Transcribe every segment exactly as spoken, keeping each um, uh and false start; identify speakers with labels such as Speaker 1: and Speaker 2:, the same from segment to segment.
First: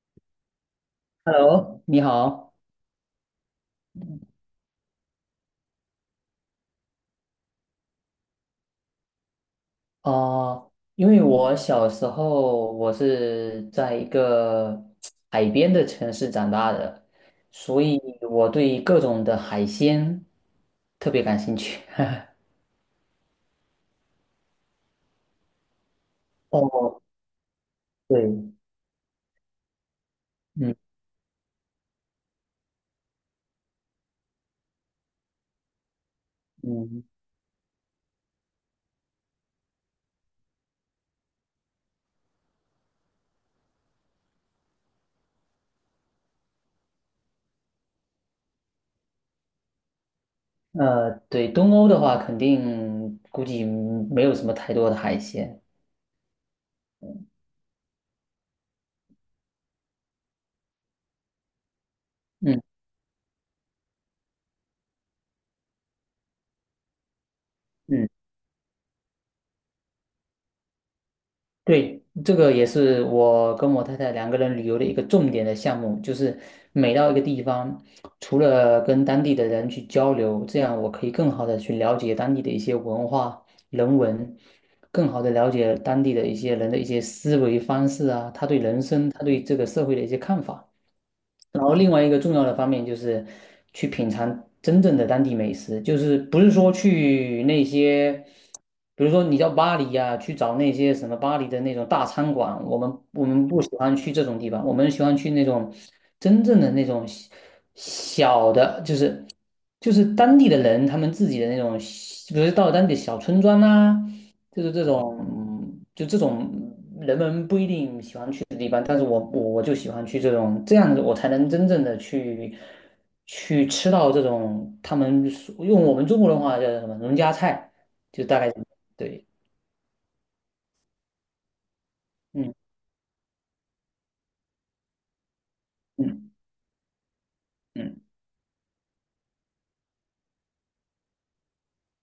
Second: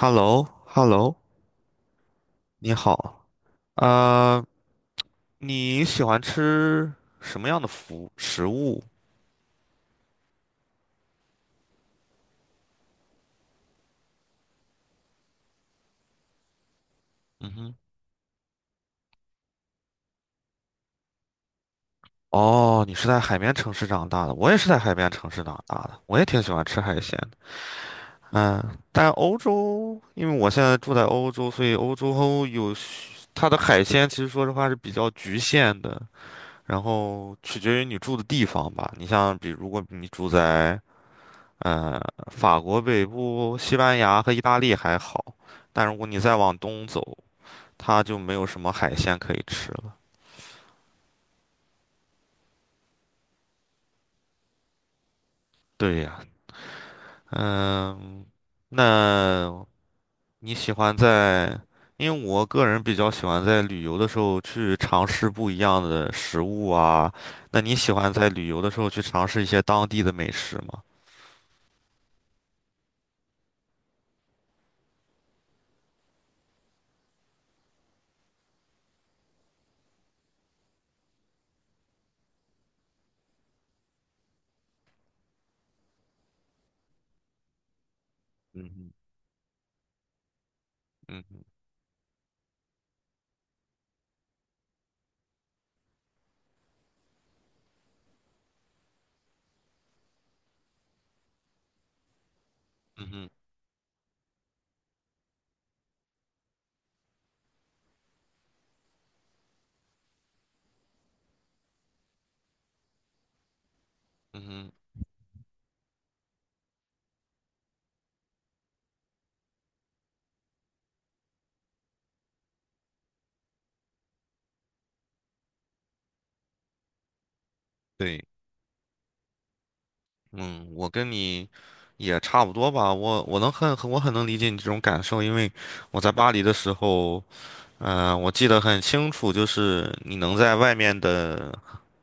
Speaker 1: h e l l o h e l l o
Speaker 2: Hello，你好。
Speaker 1: 你好，呃，你喜欢吃什么样的服食物？
Speaker 2: 啊！因为我小时候我是在一个海边的城市长大的，
Speaker 1: 嗯哼。
Speaker 2: 所以我对各种的海鲜特别感兴趣。
Speaker 1: 哦，你是在海边城市长大的，我也是在海边城市长大的，我也挺喜欢吃海
Speaker 2: 哦，
Speaker 1: 鲜的。
Speaker 2: 对，
Speaker 1: 嗯，但欧洲，因为我现
Speaker 2: 嗯
Speaker 1: 在住在欧洲，所以欧洲有许它的海鲜，其实说实话是比较局限的，然
Speaker 2: 嗯，
Speaker 1: 后取决于你住的地方吧。你像比如如果你住在呃，法国北部、西班牙和意大利还好，但如果你再往东走，它就没有什么海鲜可以吃了。
Speaker 2: 呃，对，东欧的话，肯定估计没有什么太多的海鲜。
Speaker 1: 对呀。嗯。那你喜欢在？因为我
Speaker 2: 嗯
Speaker 1: 个人比较喜欢在旅游的时候去尝试不一样的食物啊。那你喜
Speaker 2: 嗯。
Speaker 1: 欢在旅游的时候去尝试一些当地的美食吗？
Speaker 2: 对，这个也是我跟我太太两个人旅游的一个重点的项目，就是每到一个地方，除了跟当地的人去交流，这样我可以更好的去了解当地的一些文化、人文，更好的了解当地的一些人的一些思维方式啊，他对
Speaker 1: 嗯
Speaker 2: 人
Speaker 1: 哼。
Speaker 2: 生、他对这个社会的一些看法。
Speaker 1: 嗯哼。
Speaker 2: 然后另外一个重要的方面就是去品尝真正的当地美食，就是不是说去那些，比如说你到巴黎呀、去找那些什么巴黎的那种大餐馆，我们
Speaker 1: 嗯
Speaker 2: 我
Speaker 1: 哼。
Speaker 2: 们不喜欢去这种地方，我们喜欢去那种真正的那种小小的，就是就是当地的人他们自己的那种，比如到当地小村庄啊，
Speaker 1: 嗯
Speaker 2: 就
Speaker 1: 哼。
Speaker 2: 是这种就这种。定喜欢去的地方，但是我我我就喜欢去这种这样子，我才能真正的去去吃到这种他们所用我们中国的话叫什么农家菜，就
Speaker 1: 对。
Speaker 2: 大概对，
Speaker 1: 嗯，我跟你也差不
Speaker 2: 嗯
Speaker 1: 多吧。我我能很很我很能理解你这种感受，因为我在巴
Speaker 2: 嗯
Speaker 1: 黎的时候，
Speaker 2: 嗯
Speaker 1: 呃，我记得很清楚，就是你能在外面的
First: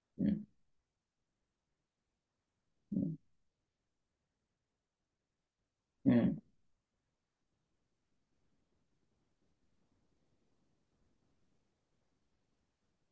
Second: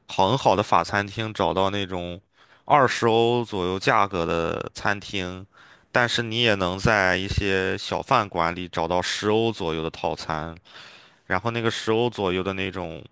Speaker 1: 好很
Speaker 2: 嗯
Speaker 1: 好的法餐厅找到那种二十欧左右价格的餐厅，但是
Speaker 2: 嗯，
Speaker 1: 你也能在一些小饭馆里找到十欧左右的套餐。然后那个十欧左右的那种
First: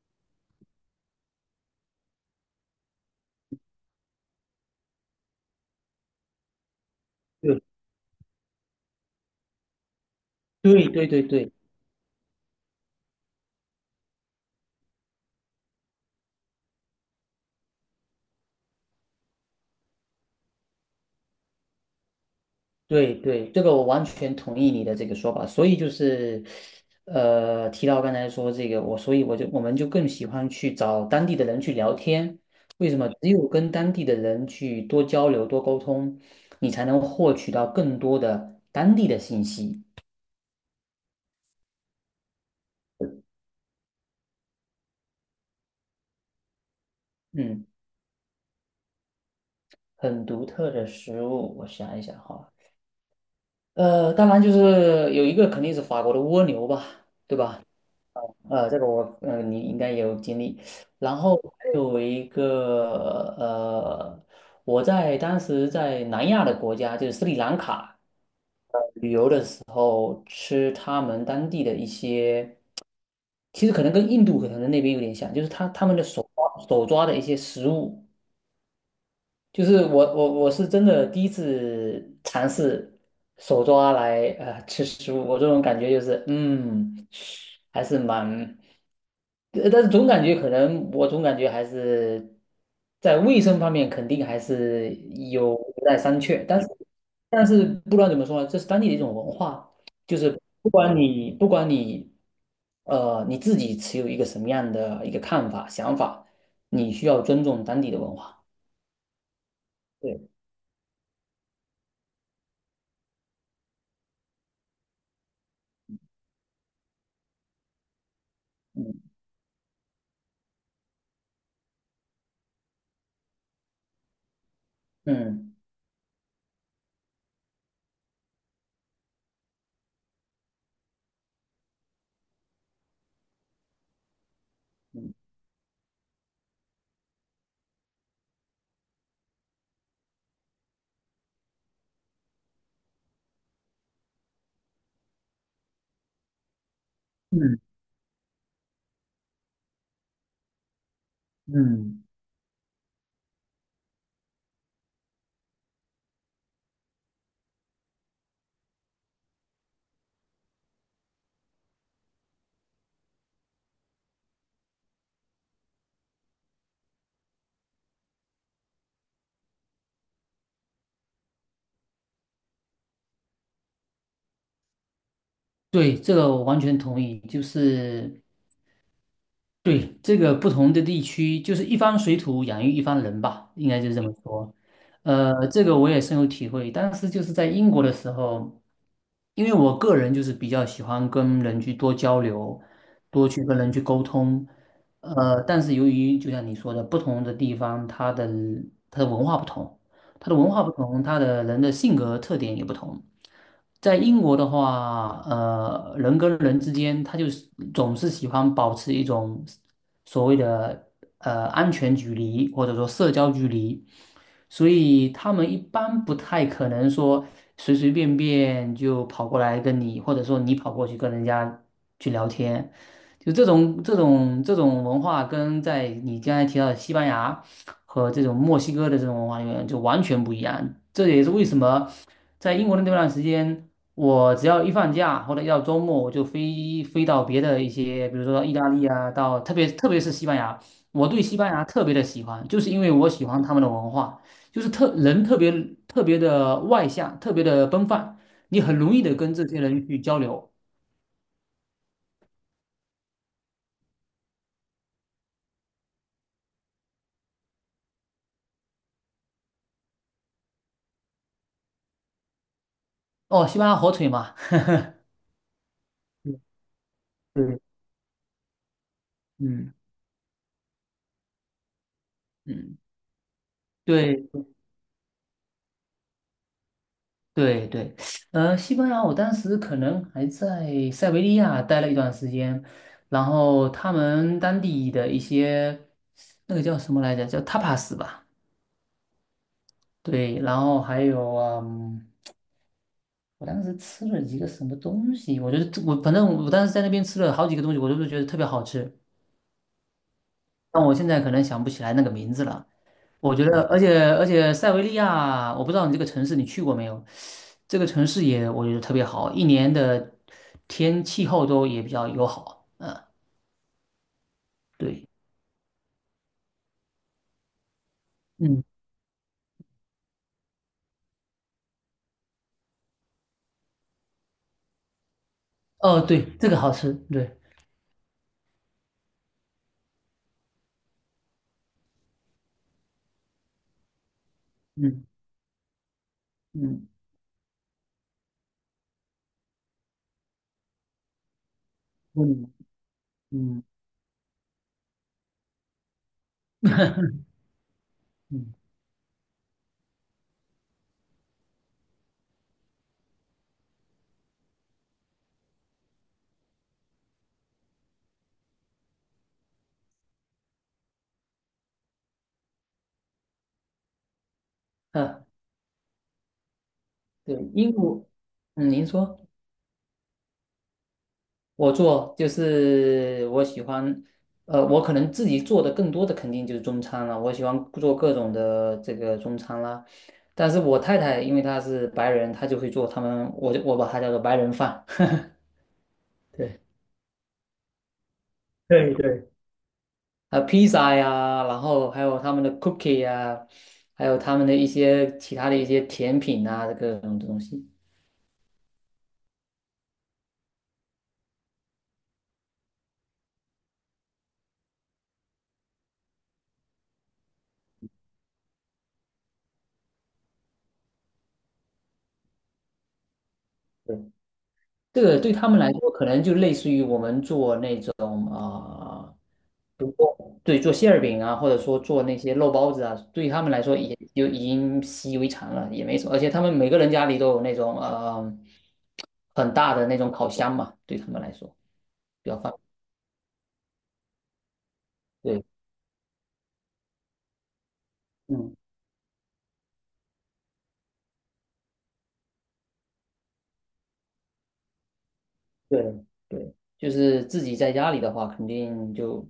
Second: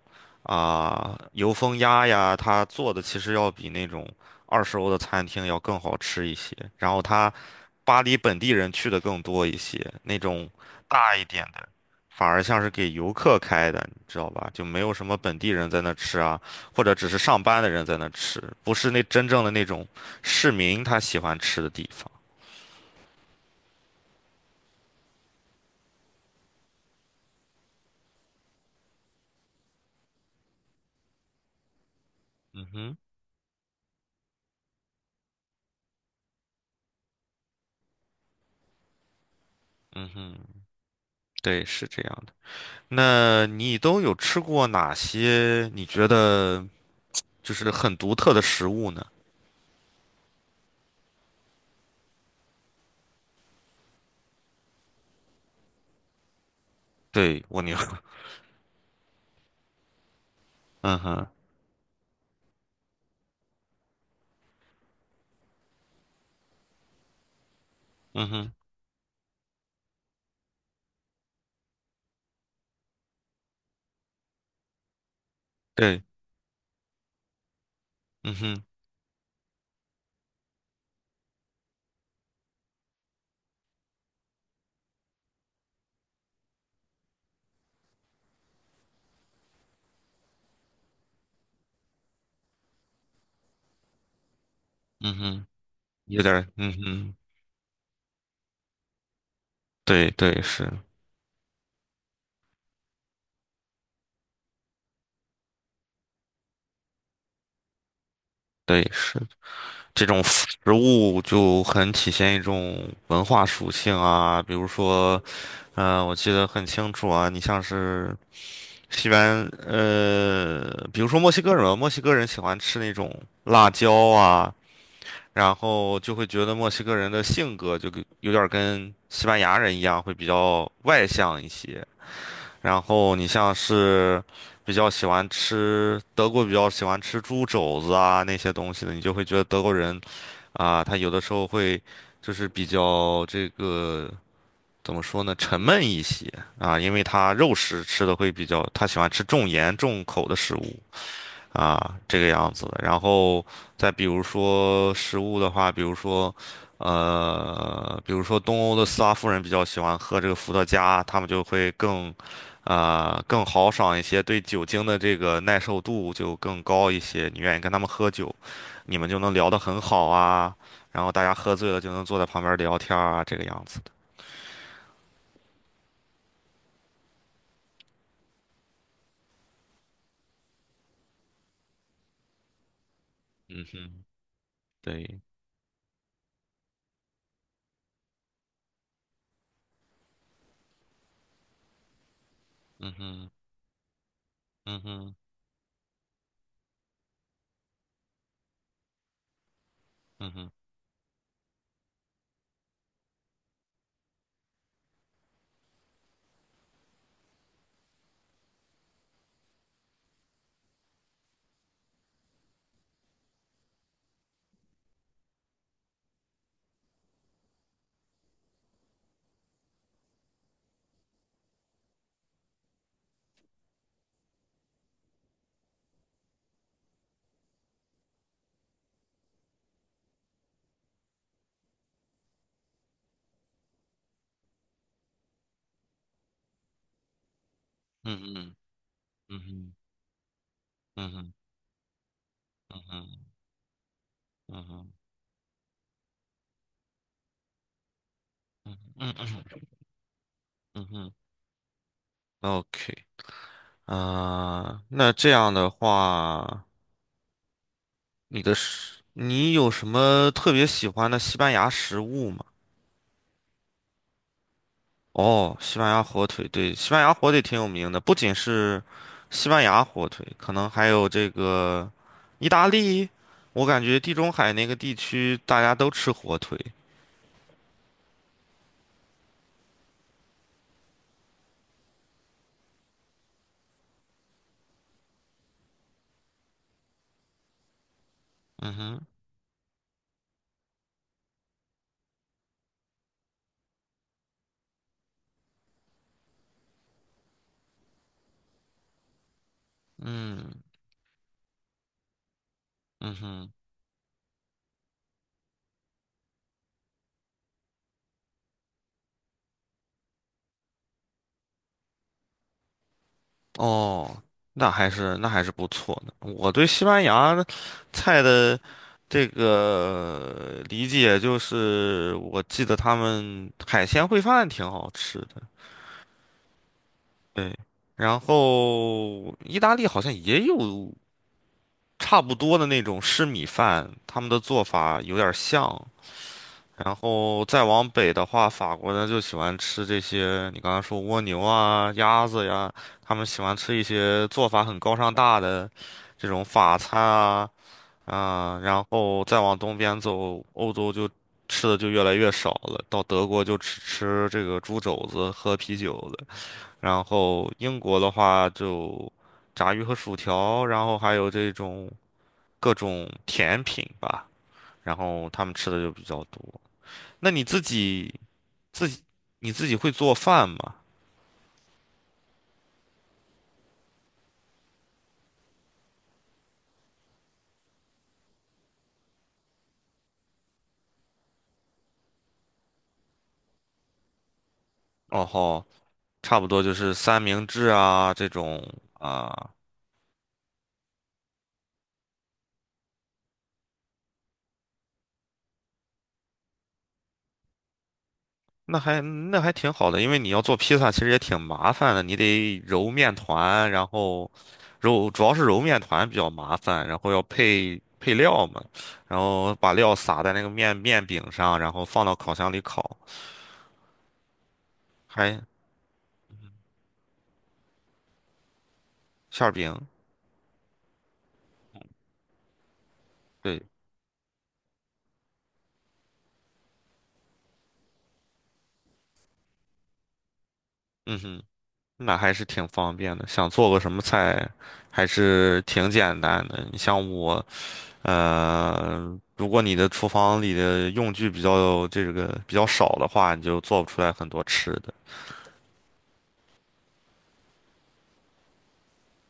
Speaker 1: 啊、油封鸭呀，它做的其实要比那种二十欧的餐厅要更好吃一些。然后它
Speaker 2: 对
Speaker 1: 巴黎本地人去的更多一些，那种
Speaker 2: 对对
Speaker 1: 大
Speaker 2: 对
Speaker 1: 一点
Speaker 2: 对。
Speaker 1: 的反而像是给游客开的，你知道吧？就没有什么本地人在那吃啊，或者只是上班的人在那吃，不是那真正的那种市民他喜欢吃的地方。
Speaker 2: 对对，这个我完全同意你的这个说法，所以就是，呃，提到刚才说这个，我所以我就我们就更喜欢去找当地的人去聊天，
Speaker 1: 嗯
Speaker 2: 为
Speaker 1: 哼。
Speaker 2: 什么？只有跟当地的人去多交流、多沟通，你才能获取到更多的当地的信息。
Speaker 1: 嗯哼。对，是这样的。那你都有吃过哪些你觉得就
Speaker 2: 嗯，
Speaker 1: 是很独特的食物呢？
Speaker 2: 很独特的食物，我想一想哈，呃，当然就是有一个肯定是法国的蜗牛吧，对
Speaker 1: 对，
Speaker 2: 吧？
Speaker 1: 蜗牛。
Speaker 2: 呃，这个我呃，你应该也有经历。
Speaker 1: 嗯
Speaker 2: 然
Speaker 1: 哼。
Speaker 2: 后还有一个呃，我在当时在南亚的国家，就是斯里兰卡，
Speaker 1: 嗯哼。
Speaker 2: 吃他们当地的一些，其实可能跟印度可能那边有点像，就是他他们的
Speaker 1: 对。
Speaker 2: 手抓手抓的一些食物，
Speaker 1: 嗯哼。
Speaker 2: 就是我我我是真的第一次尝试手抓来呃吃食物，我这种感觉就是嗯，还是蛮，呃但是总感觉可能我总感觉还是在卫生方面肯定还是
Speaker 1: 嗯哼。
Speaker 2: 有待商
Speaker 1: 有点
Speaker 2: 榷，
Speaker 1: 儿。
Speaker 2: 但是
Speaker 1: 嗯哼。
Speaker 2: 但是不管怎么说呢，这是当地的一种文化，
Speaker 1: 对
Speaker 2: 就是
Speaker 1: 对
Speaker 2: 不
Speaker 1: 是。
Speaker 2: 管你不管你呃你自己持有一个什么样的一个看法想法，你需要尊重当地的文化。
Speaker 1: 对是，这种
Speaker 2: 对。
Speaker 1: 食物就很体现一种文化属性啊，比如说，呃，我记得很清楚啊，你像是西
Speaker 2: 嗯。
Speaker 1: 班，呃，比如说墨西哥人，墨西哥人喜欢吃那种辣椒啊。
Speaker 2: 嗯
Speaker 1: 然后就会觉得墨西哥人的性格就跟有点儿跟西班牙人一样，会比较外向一些。然后你像是比较喜
Speaker 2: 嗯
Speaker 1: 欢吃德国比较喜欢吃猪肘子啊那些东西的，你就会觉得德国人啊，他有的时候会就是比较这个怎么说呢，沉闷一些啊，因为他肉
Speaker 2: 嗯
Speaker 1: 食吃的会比较，他喜欢吃重盐重口的食物。啊，
Speaker 2: 嗯，
Speaker 1: 这个样子的。然后再比如说食物的话，比如说，呃，比如说东欧的斯拉夫人比较喜欢喝这个伏特加，他们就会更，啊、更豪爽一些，对酒精的这个耐受度就更高一些。你愿意跟他们喝酒，你们就能聊得很好啊。然后大家喝醉了就能坐在旁边聊天儿啊，这个样子的。
Speaker 2: 对，这个我完全同意，就是对这个不同的地区，就是一方水土养育一方人吧，
Speaker 1: 嗯
Speaker 2: 应该就是这
Speaker 1: 哼。
Speaker 2: 么说。
Speaker 1: 对。
Speaker 2: 呃，这个我也深有体会。当时就是在英国的时候，因为我个人就是比较喜欢跟人去多交流，
Speaker 1: 嗯
Speaker 2: 多
Speaker 1: 哼。
Speaker 2: 去跟人去沟通。
Speaker 1: 嗯哼。
Speaker 2: 呃，但是由于就像你说的，不同的地方它的它的文化不同。它
Speaker 1: 嗯
Speaker 2: 的文
Speaker 1: 哼。
Speaker 2: 化不同，它的人的性格特点也不同。在英国的话，呃，人跟人之间，他就是总是喜欢保持一种所谓的呃安全距离，或者说社交距离，所以他们一般不太可能说随随便便就跑过来跟你，或者说你跑过去跟人家去聊天，就这种这种这种文化跟在你刚才提到的西班牙。和这种墨西哥的这种文化里面就完全不一样。这也是为什么在英国的那段时间，我只要一放假或者一到周末，我就飞飞到别的一些，比
Speaker 1: 嗯
Speaker 2: 如说到意
Speaker 1: 哼。
Speaker 2: 大利啊，到
Speaker 1: 嗯
Speaker 2: 特别
Speaker 1: 哼。
Speaker 2: 特别是西班牙，我
Speaker 1: 嗯
Speaker 2: 对
Speaker 1: 哼。
Speaker 2: 西班牙特别的喜欢，就是
Speaker 1: 嗯
Speaker 2: 因为
Speaker 1: 哼。
Speaker 2: 我喜欢他们的文化，
Speaker 1: 嗯哼。
Speaker 2: 就
Speaker 1: 嗯
Speaker 2: 是特
Speaker 1: 哼
Speaker 2: 人特别特别的外向，特别的奔放，你
Speaker 1: 嗯
Speaker 2: 很容易的跟这些
Speaker 1: 哼
Speaker 2: 人去交流。
Speaker 1: 嗯哼，，O K。啊、那这样的话，你的食，你有什么特别喜欢的西班牙食物吗？
Speaker 2: 哦，西班牙火腿嘛，
Speaker 1: 哦，西班牙火腿，对，西班牙火腿挺
Speaker 2: 对，
Speaker 1: 有名的，不仅是西班
Speaker 2: 嗯
Speaker 1: 牙火腿，可能还有这个意大
Speaker 2: 嗯，
Speaker 1: 利，我感觉地中
Speaker 2: 对。
Speaker 1: 海那个地区大家都吃火腿。
Speaker 2: 对对，呃，西班牙，我当时可能还在塞维利亚待了一段时间，然后他们当地的一些那个叫什么来着，叫 tapas 吧，
Speaker 1: 嗯哼。
Speaker 2: 对，然后还有嗯，我当时吃了几个什么东西，我觉得我反正我当时在那边吃了好几个东西，我都是觉得特别好吃，
Speaker 1: 嗯。
Speaker 2: 但我现在可能想不起来那个名字了。
Speaker 1: 嗯
Speaker 2: 我觉
Speaker 1: 哼。
Speaker 2: 得，而且而且塞维利亚，我不知道你这个城市你去过没有？这个城市也我觉得特别好，一年的天气候都也比较友好。嗯，
Speaker 1: 哦，那还
Speaker 2: 对，
Speaker 1: 是那还是不错的。我对西班牙菜的
Speaker 2: 嗯，
Speaker 1: 这个理解就是，我记得他们海鲜烩饭挺好吃的，
Speaker 2: 哦，对，这个好吃，对，
Speaker 1: 对。然后意大利好像也有差不多的那种湿米饭，他们的做法
Speaker 2: 嗯
Speaker 1: 有点像。
Speaker 2: 嗯
Speaker 1: 然后再往北的话，法国人就喜欢吃这些，你刚才说蜗牛啊、鸭子
Speaker 2: 嗯
Speaker 1: 呀，他们喜欢
Speaker 2: 嗯
Speaker 1: 吃一些做法很高尚大的这种 法餐
Speaker 2: 嗯，
Speaker 1: 啊
Speaker 2: 嗯，
Speaker 1: 啊。然后再往东边走，欧洲就吃的就越来越少了，到德国就只吃这个猪肘子、喝啤酒了。然后英国的话就炸鱼和薯条，然后还有这种各种甜品吧，然
Speaker 2: 呃
Speaker 1: 后他们吃的就比较多。那
Speaker 2: 对，
Speaker 1: 你自
Speaker 2: 英国，
Speaker 1: 己？
Speaker 2: 嗯，您
Speaker 1: 自己
Speaker 2: 说，
Speaker 1: 你自己会做饭吗？
Speaker 2: 我做就是我喜欢，呃，我可能自己做的更多的肯定就是中餐了，我喜欢做各种的这个中餐啦。但是我太太因为她是白人，她就会做他们，我就我把它叫做白人饭。
Speaker 1: 哦 吼，差不
Speaker 2: 对。
Speaker 1: 多就是三明治啊这种
Speaker 2: 对对
Speaker 1: 啊，
Speaker 2: 呃披萨呀，然后还有他们的 cookie 呀，还有他们的一些其他的一些甜品啊，各种东西。
Speaker 1: 那还那还挺好的，因为你要做披萨其实也挺麻烦的，你得揉面团，然后揉主要是揉面团比较麻烦，然后要配配料嘛，然后把料撒在那个面面饼上，然后放到烤箱里烤，
Speaker 2: 对，这个对
Speaker 1: 还
Speaker 2: 他们来说，可能就类似于我们做那种啊，
Speaker 1: 馅儿
Speaker 2: 比
Speaker 1: 饼，
Speaker 2: 如说对做馅儿饼啊，或者说做那些肉包子啊，对他们来
Speaker 1: 对。
Speaker 2: 说也就已经习以为常了，也没什么。而且他们每个人家里都有那种呃很大的那种烤箱嘛，对他
Speaker 1: 嗯
Speaker 2: 们来
Speaker 1: 哼。
Speaker 2: 说
Speaker 1: 那
Speaker 2: 比
Speaker 1: 还
Speaker 2: 较
Speaker 1: 是
Speaker 2: 方
Speaker 1: 挺方便的，想做个什么菜，还
Speaker 2: 便。对，
Speaker 1: 是挺简单的。你像我，
Speaker 2: 嗯。
Speaker 1: 呃，如果你的厨房里的用具比较这个比较少的话，你就做不出来很多吃的。
Speaker 2: 对对，就是自己在家里的话，肯定就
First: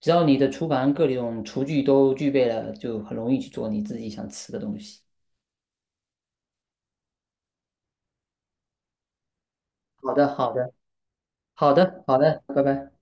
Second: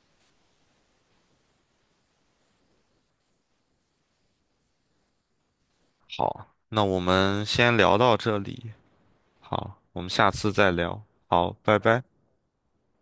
Speaker 2: 只要你的厨房各种厨具都具备了，就很容易去做你自己想吃的东西。
Speaker 1: 好，那我们先聊到这里。好，我们
Speaker 2: 好
Speaker 1: 下
Speaker 2: 的，
Speaker 1: 次
Speaker 2: 好
Speaker 1: 再
Speaker 2: 的，
Speaker 1: 聊。好，
Speaker 2: 好
Speaker 1: 拜拜。
Speaker 2: 的，好的，拜拜。